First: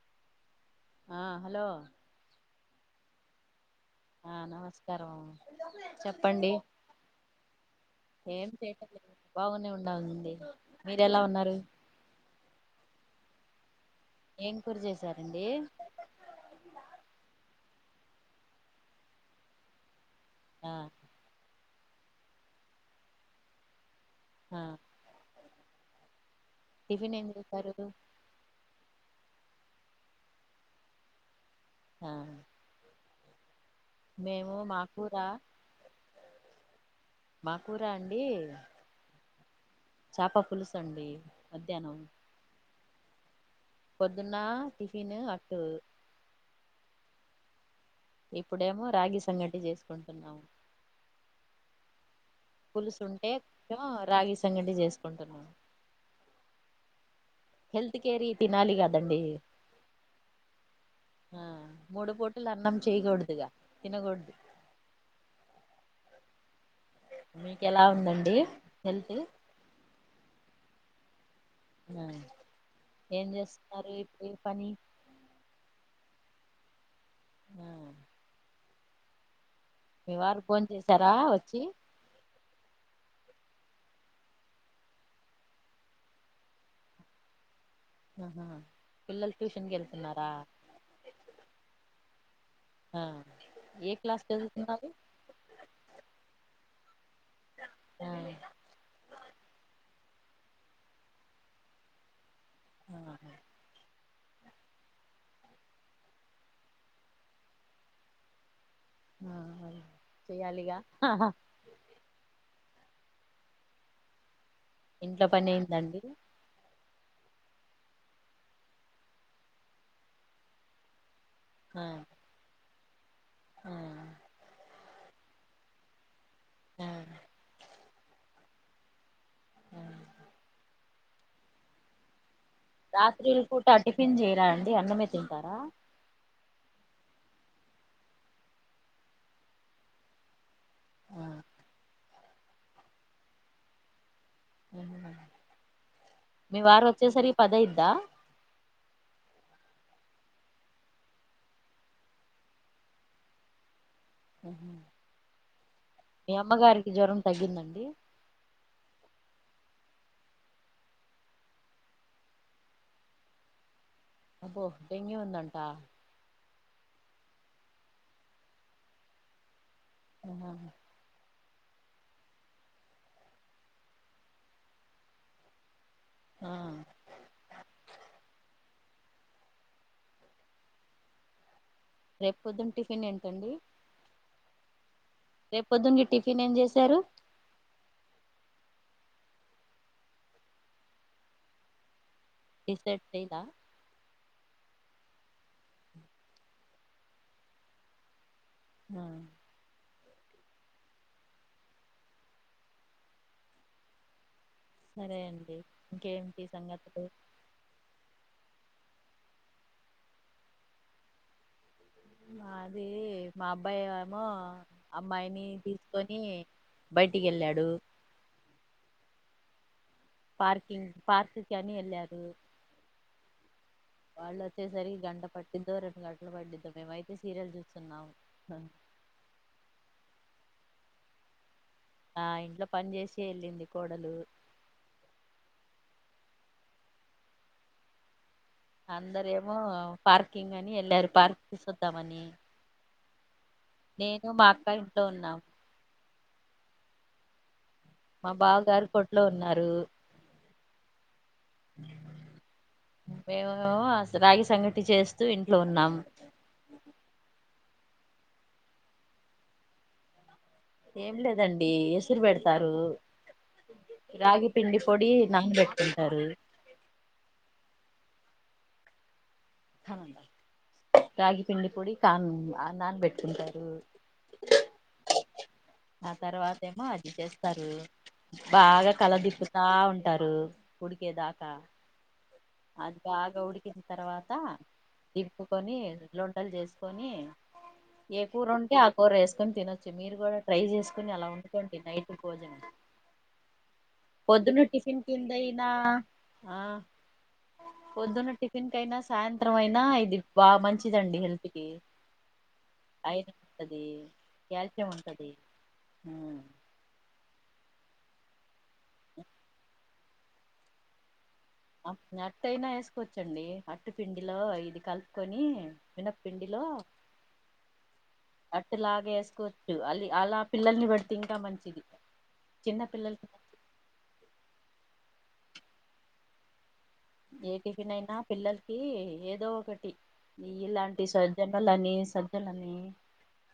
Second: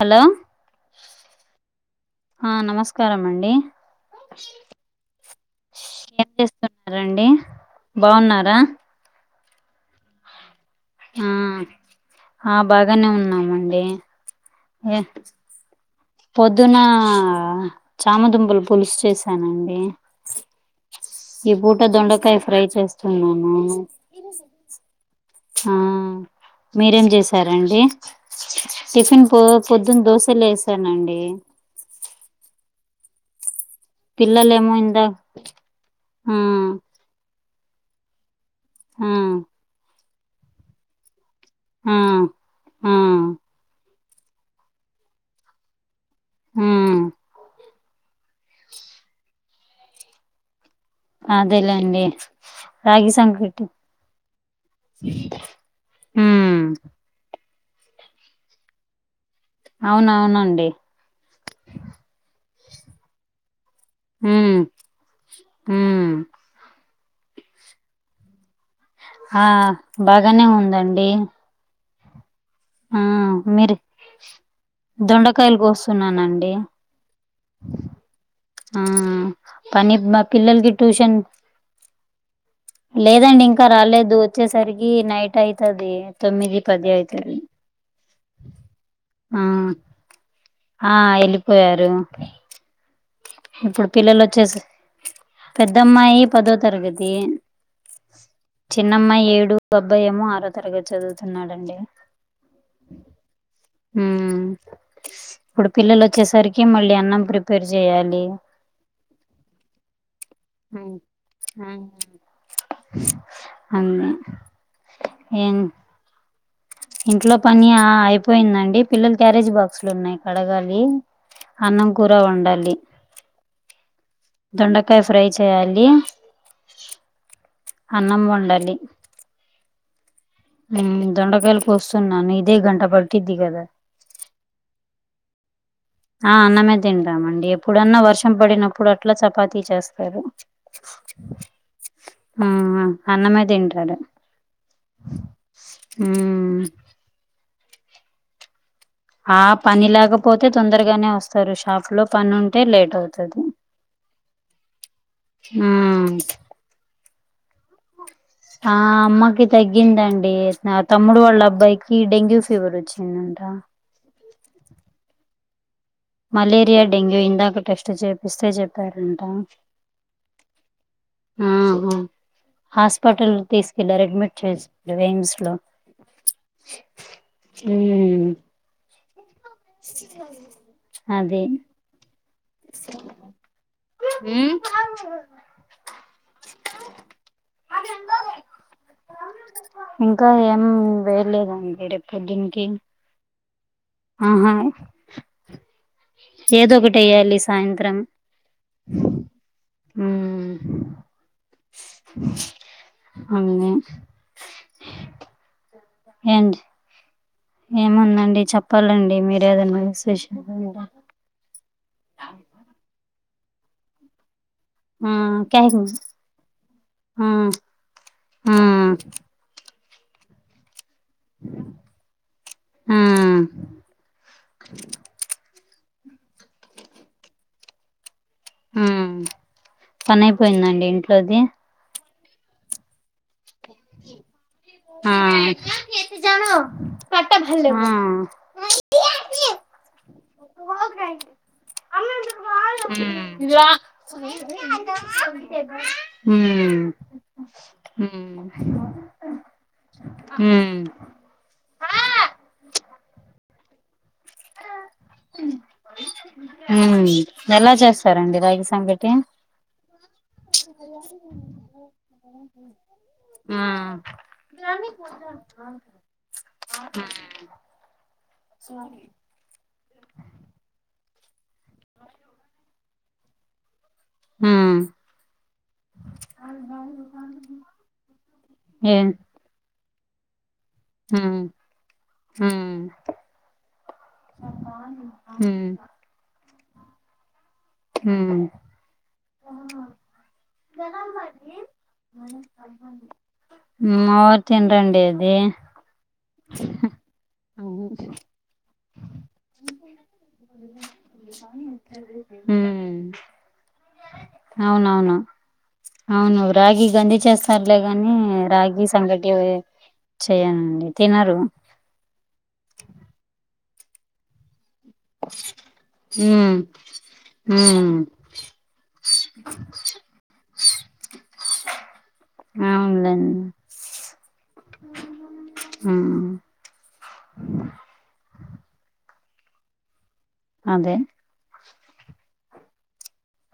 Hello ఆ hello ఆ నమస్కారమండి. ఆ నమస్కారంఅండి. చెప్పండి. రండి ఏం బాగున్నారా చేయట్లేదు బాగునే ఉండ ఉంది ఆ ఆ బాగానే ఉన్నామండి ఏం కూర ఏ చేసారండి పొద్దున చామదుంపలు పులుసు చేసానండి ఆ ఈ పూట దొండకాయ ఫ్రై చేస్తున్నాను ఆ ఆ మీరేం టిఫిన్ ఏం చేసారు చేసారండి టిఫిన్ పో పొద్దున్న దోశలు వేసానండి ఆ మేము పిల్లలేమో మా ఇందా కూర ఆ మా కూర అండి ఆ చాప పులుసు అండి ఆ మధ్యాహ్నం ఆ పొద్దున్న టిఫిను అటు ఆ ఇప్పుడేమో రాగి సంగటి చేసుకుంటున్నాము అదేలేండి పులుసు రాగి ఉంటే సంకటి ఏమో రాగి సంగటి చేసుకుంటున్నాను మ్మ్ హెల్త్ కేరీ తినాలి కదండి అవునవునండి ఆ మూడు పూటలు అన్నం చేయకూడదుగా తినకూడదు మ్మ్ మీకు ఎలా ఉందండి హెల్త్ ఆ బాగానే ఉందండి ఆ ఆ ఏం మీరు చేస్తున్నారు ఇప్పు ఏ పని దొండకాయలు కోస్తున్నానండి ఆ ఆ పని మా పిల్లలకి ట్యూషన్ చ్చి లేదండి ఇంకా రాలేదు వచ్చేసరికి నైట్ అయితది తొమ్మిది పది అయితది ఆహా, పిల్లలు ఆ ట్యూషన్ కి వెళ్తున్నారా ఆ వెళ్ళిపోయారు ఆ ఏ క్లాస్ చదువుతున్నారు పెద్దమ్మాయి పదో తరగతి ఆ, చిన్నమ్మాయి ఏడు ప అబ్బాయేమో ఆరో తరగతి చదువుతున్నాడండి ఆహా మ్మ్ ఇప్పుడు పిల్లలు వచ్చేసరికి మళ్ళీ అన్నం ప్రిపేర్ చెయ్యాలి చెయ్యాలిగా మ్మ్ హు అన్ని ఇంట్లో పని ఏం అయింద అండి ఇంట్లో పని ఆ అయిపోయిందండి పిల్లలు క్యారేజీ బాక్సులు ఉన్నాయి కడగాలి అన్నం కూర వండాలి ఆ దొండకాయ ఫ్రై చేయాలి అన్నం వండాలి ఉమ్మ్ ఉమ్మ్ దొండకాయలు కోస్తున్న నీ రాత్రిలు పూట టిఫిన్ చేయరా అండి అన్నమే తింటారా ఆ అన్నమే తింటామండి ఎప్పుడన్నా వర్షం పడినప్పుడు అట్లా చపాతీ చేస్తారు ఆ, ఉమ్మ్ ఆ అన్నమే తింటాడు మీ వారు వచ్చేసరికి పది అయ్యిద్దా ఆ పని లేకపోతే తొందరగానే వస్తారు షాప్‌లో పని ఉంటే లేట్ అవుతాది ఆహ ఉమ్ మీ అమ్మగారికి జ్వరం తగ్గిందండి ఆ అమ్మకి తగ్గిందండి తమ్ముడు వాళ్ళ అబ్బాయికి డెంగ్యూ ఫీవర్ వచ్చిందంట అబ్బొ డెంగ్యూ ఉందంట మలేరియా డెంగ్యూ ఇందాకా టెస్ట్ చేపిస్తే చెప్పారంట ఆహ ఉమ్మ్మ్ హాస్పిటల్ తీసుకెళ్లారు అడ్మిట్ చేసారు ఎయిమ్స్‌లో ఆ ఉమ్మ్ అదే రేపు పొద్దున్న టిఫిన్ ఏంటండి ఉమ్మ్ రేపు పొద్దునకి టిఫిన్ ఏం చేశారు అది ఎంత ఇంకా ఏం వేయలేదండి రేప్ పొద్దున్ డిసైడ్ చేయాలా ఆహా ఏదో ఒకటి ఎయ్యాలి సాయంత్రం ఆ ఉమ్మ్ అందే సరే అండి ఇంకేంటి సంగతులు ఏముందండి చెప్పాలండి మీరే ఏదన్న విశేషాలు మీరే మాది మా అబ్బాయి ఏమో ఆ అమ్మాయిని క్యాక్ తీసుకొని బయటికి ఎళ్ళాడు ఉహ్మ్ పార్కింగ్ పార్కుకి అని ఎళ్ళారు ఉమ్మ్ వాళ్ళు వచ్చేసరికి గంట పట్టిదో రెండు గంటలు పట్టిదో మేమైతే సీరియల్ చూస్తున్నాం ఉమ్మ్ పని అయిపోయిందండి ఇంట్లోది ఆ ఇంట్లో పని చేసే ఎళ్ళింది కోడలు ఆ‌ ఆ అందరూ ఏమో పార్కింగ్ అని ఎళ్ళారు పార్క్ చూసొద్దామని ఉమ్మ్ నేను మా అక్క ఇంట్లో ఉన్నాము ఉమ్మ్ మా బావ గారు కోట్లో ఉన్నారు ఉమ్మ్ మేమేమో అస రాగి సంగటి చేస్తూ ఇంట్లో ఉన్నాం ఉమ్మ్ ఎలా చేస్తారండి రాగి సంగటి ఏం లేదండి ఎసురు పెడతారు ఆ రాగి పిండి పొడి నాన్ బెట్టుకుంటారు హ్మ్ ఇట్స్ రాగి పిండి పొడి తాన్ నాన్ పెట్టుకుంటారు హ్మ్ ఆ తర్వాత ఏమో అది చేస్తారు బాగా ఏం కలదిపుతా ఉంటారు ఉడికే మ్మ్ దాకా మ్మ్ అది బగా ఉడికిన తర్వాత మ్మ్ దింపుకొని లో రొట్టెలు చేసుకొని ఏ మ్మ్ కూర ఉంటే ఆ కూర వేసుకొని తినొచ్చు మీరు కూడా ట్రై చేసుకొని అలా వండుకోండి నైట్ భోజనం మా వారు పొద్దున్న టిఫిన్ తినరండి అది కిందయినా ఆ అవు పొద్దున్న టిఫిన్ కైనా సాయంత్రం అయినా ఇది బాగా మంచిదండి హెల్త్ కి ఐరన్ ఉంటది క్యాల్షియం అవునవును ఉంటది అవును రాగి గంజి చేస్త సర్లేగాని రాగి సంగటి చేయనండి తినరు అట్టైనా వేసుకోవచ్చండి అట్టు పిండిలో ఇది కలిపి కొని మినపిండిలో హ్మ్ అట్టులాగ వేసుకోవచ్చు అల్ అలా పిల్లల్ని పెడితే ఇంకా మంచిది చిన్న పిల్లలకి అవునులేండి హ్మ్ ఏ టిఫిన్ అయినా పిల్లలకి ఏదో ఒకటి అదే ఇలాంటి స జొన్నలని సజ్జలని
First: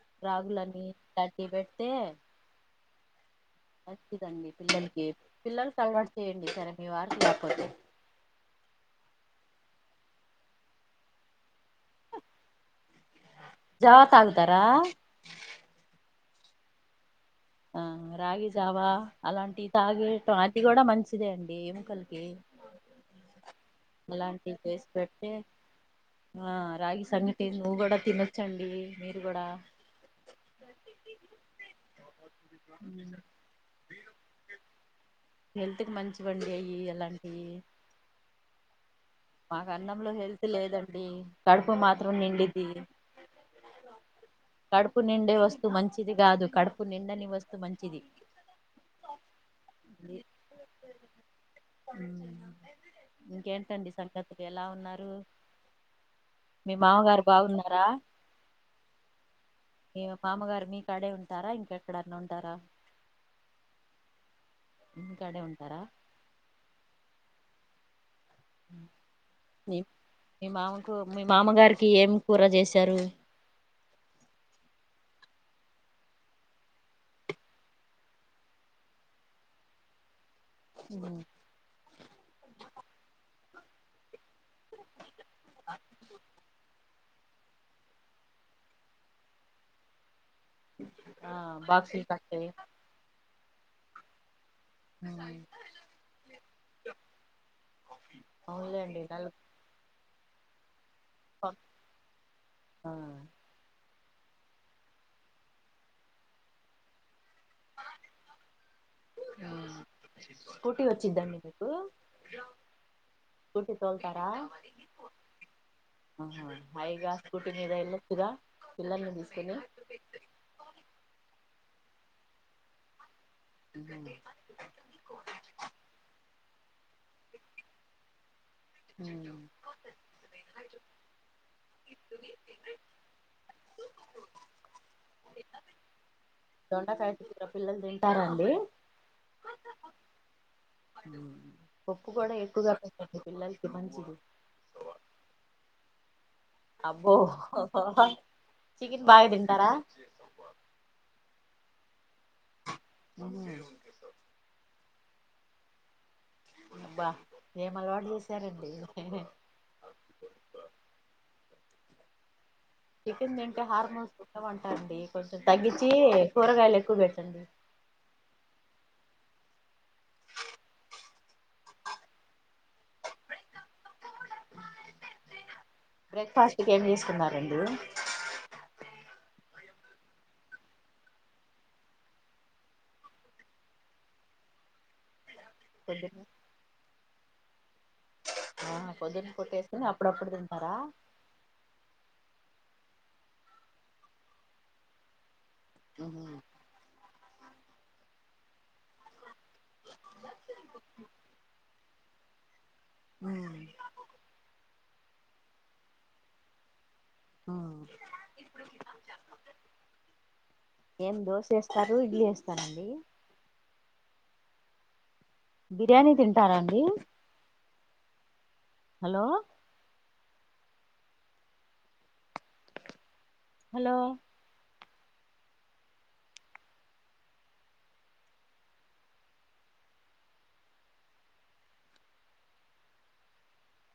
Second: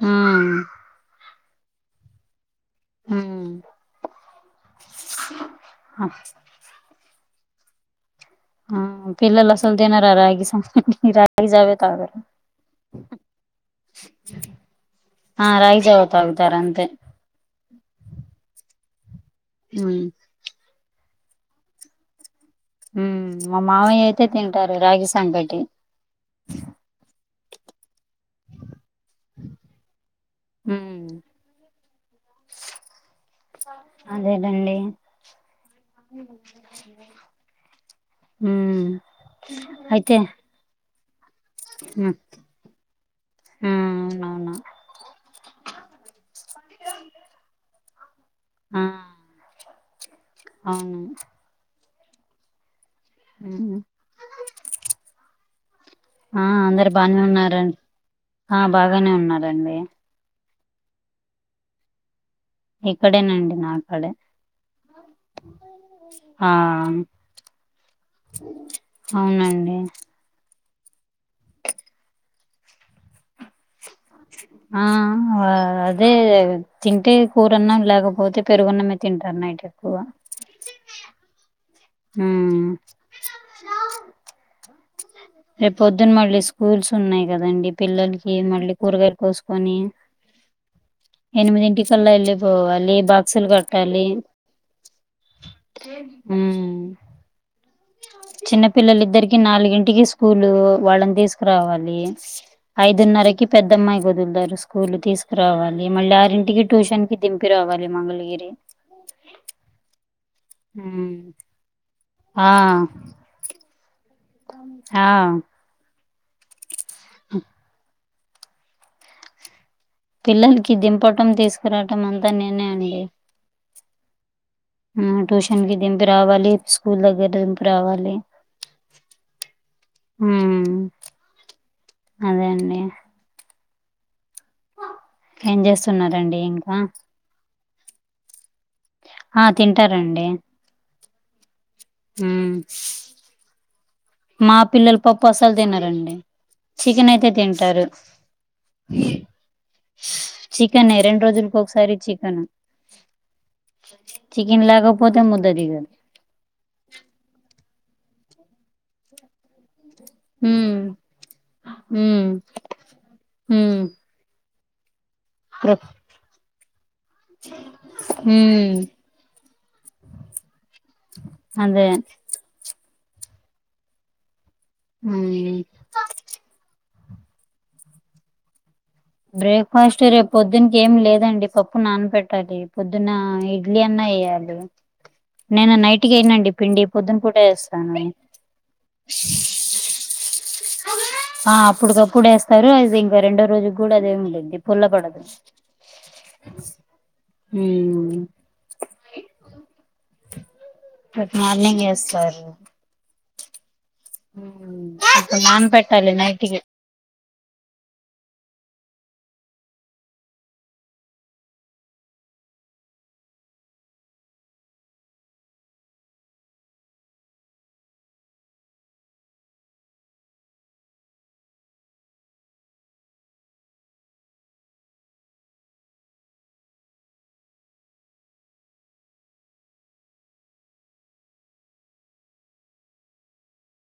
ఉమ్ రాగులని ఇలాంటివి పెడితే హ్మ్ మంచిదండి పిల్లలకి పిల్లలకి అలవాటు చేయండి సరే మీ వారు తినకపోతే ఆ పిల్లలు అస్సలు తినరు ఆ రాగి సంకటి రాగి జావే తాగరు జావ తాగుతారా ఆ రాగి జావ తాగుతారు అంతే ఆ రాగి జావా అలాంటివి ఉమ్ తాగేటం అది కూడా మంచిదే అండి ఎముకలకి హ్మ్ మా మావయ్య అయితే అలాంటివి తింటారు చేసి రాగి పెడితే సంకటి ఆ రాగి సంగటి నువ్వు కూడా తినొచ్చండి మీరు కూడా హ్మ్ హ్మ్ అదేనండి హెల్త్ కి మంచివండి అయి అలాంటియి హ్మ్ మాకు అన్నంలో హెల్త్ లేదండి కడుపు ఉమ్ మాత్రం నిండిదీ ఆ అవునవును కడుపు నిండే వస్తు మంచిది కాదు కడుపు నిండని వస్తు మంచిది ఆ లెద్ అవును హ్మ్ ఉమ్. ఇంకేంటండి సంగతులు ఎలా ఉన్నారు ఆ మీ అందరు బానే మామగారు ఉన్నారం బాగున్నారా ఆ బాగానే ఉన్నారండి మీ మామగారు మీ కాడే ఉంటారా ఇంకెక్కడన్న ఉంటారా ఇక్కడేనండి నాకడే మీ కాడే ఉంటారా ఆ అవునండి మీ మీ మావకు మీ మామగారికి ఏం కూర చేసారు ఆ అదే తింటే కూరన్నాం లేకపోతే పెరుగన్నమే తింటాడు నైట్ ఎక్కువ ఉ ఆ రేపు పొద్దున మళ్ళీ స్కూల్స్ ఉన్నాయి కదండి పిల్లలకి మళ్ళీ కూరగాయ కోసుకొని ఆ బాక్సులు ఎనిమిదింటికల్లా ఏళ్ళి కట్టే పోవాలి బాక్సులు కట్టాలి ఉ చిన్న అవునులేండి నల్ పిల్లలిద్దరికి నాలుగింటికి స్కూలు వాళ్ళని తీసుక రావాలి ఐదున్నరకి పెద్దమ్మాయి వదులుతరు స్కూల్ తీసుకురావాలి మళ్ళీ ఆరింటికి ట్యూషన్ కి దింపి రావాలి మంగళగిరి స్కూటీ హ్మ్. వచ్చిద్దండి మీకు ఆ స్కూటీ తోల్తారా ఆ అహ హయిగా స్కూటీ మీద ఎళ్లొచ్చుగా పిల్లల్ని తీస్కొని పిల్లలకి దింపటం తీసుకురాటం అంతా నేనే అండి ఆ ఉమ్ ట్యూషన్ కి దింపి రావాలి స్కూల్ దగ్గర దింపి రావాలి ఉమ్ అదే అండి ఏం చేస్తున్నారండి ఇంకా దొండకాయ కూర పిల్లలు తింటారాండి హ తింటారండి పప్పు కూడ ఉమ్ ఎక్కువగా పెట్టండి పిల్లలకి మంచిది మా పిల్లల్ పప్పు అసలు తినరండి అబ్బో చికెనయితే తింటారు చికెన్ బాగా తింటారా చికనె రెండు రోజులకి ఒకసారి చికెన్ ఆ చికెన్ లేకపోతే ముద్ద దిగదు అబ్బ ఏం అలవాటు చేశారండి ఉ ఉ చికన్ తింటే హార్మోన్స్ పుట్టవంటండి కొంచెం ప్ర తగ్గించి కూరగాయలు ఎక్కువ పెట్టండి ఉ అదే ఉ బ్రేక్ఫాస్ట్కి ఏం చేసుకున్నారండి బ్రేక్ఫాస్ట్ రేపు పొద్దున్కి ఏమి లేదండి పప్పు నాన పెట్టాలి పొద్దున్న ఇడ్లీ అన్న ఏయాలి నేను నైట్కి పొద్దున్న ఏయినండి పిండి పొద్దున పూట ఏస్తాను ఆ పొద్దున పెట్టేసుకొని అప్పుదప్పుడు తింటారా ఆ అప్పుడిదప్పుడు ఏస్తారు అది ఇంక రెండో రోజు కూడా అదే ఉండింది పుల్ల పడదు ఉహు మ్మ్ రేపు మార్నింగ్ వేస్తారు హు ఇప్పు నాన్బెట్టాలి నైట్కి ఆ ఏం దోశ ఎస్తారు ఇడ్లీ ఎస్తారండి బిర్యానీ తింటారా అండి హలో హలో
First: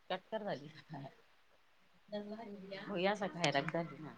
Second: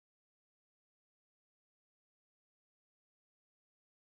కట్కర దాజ సఖా సఖాయ రదానా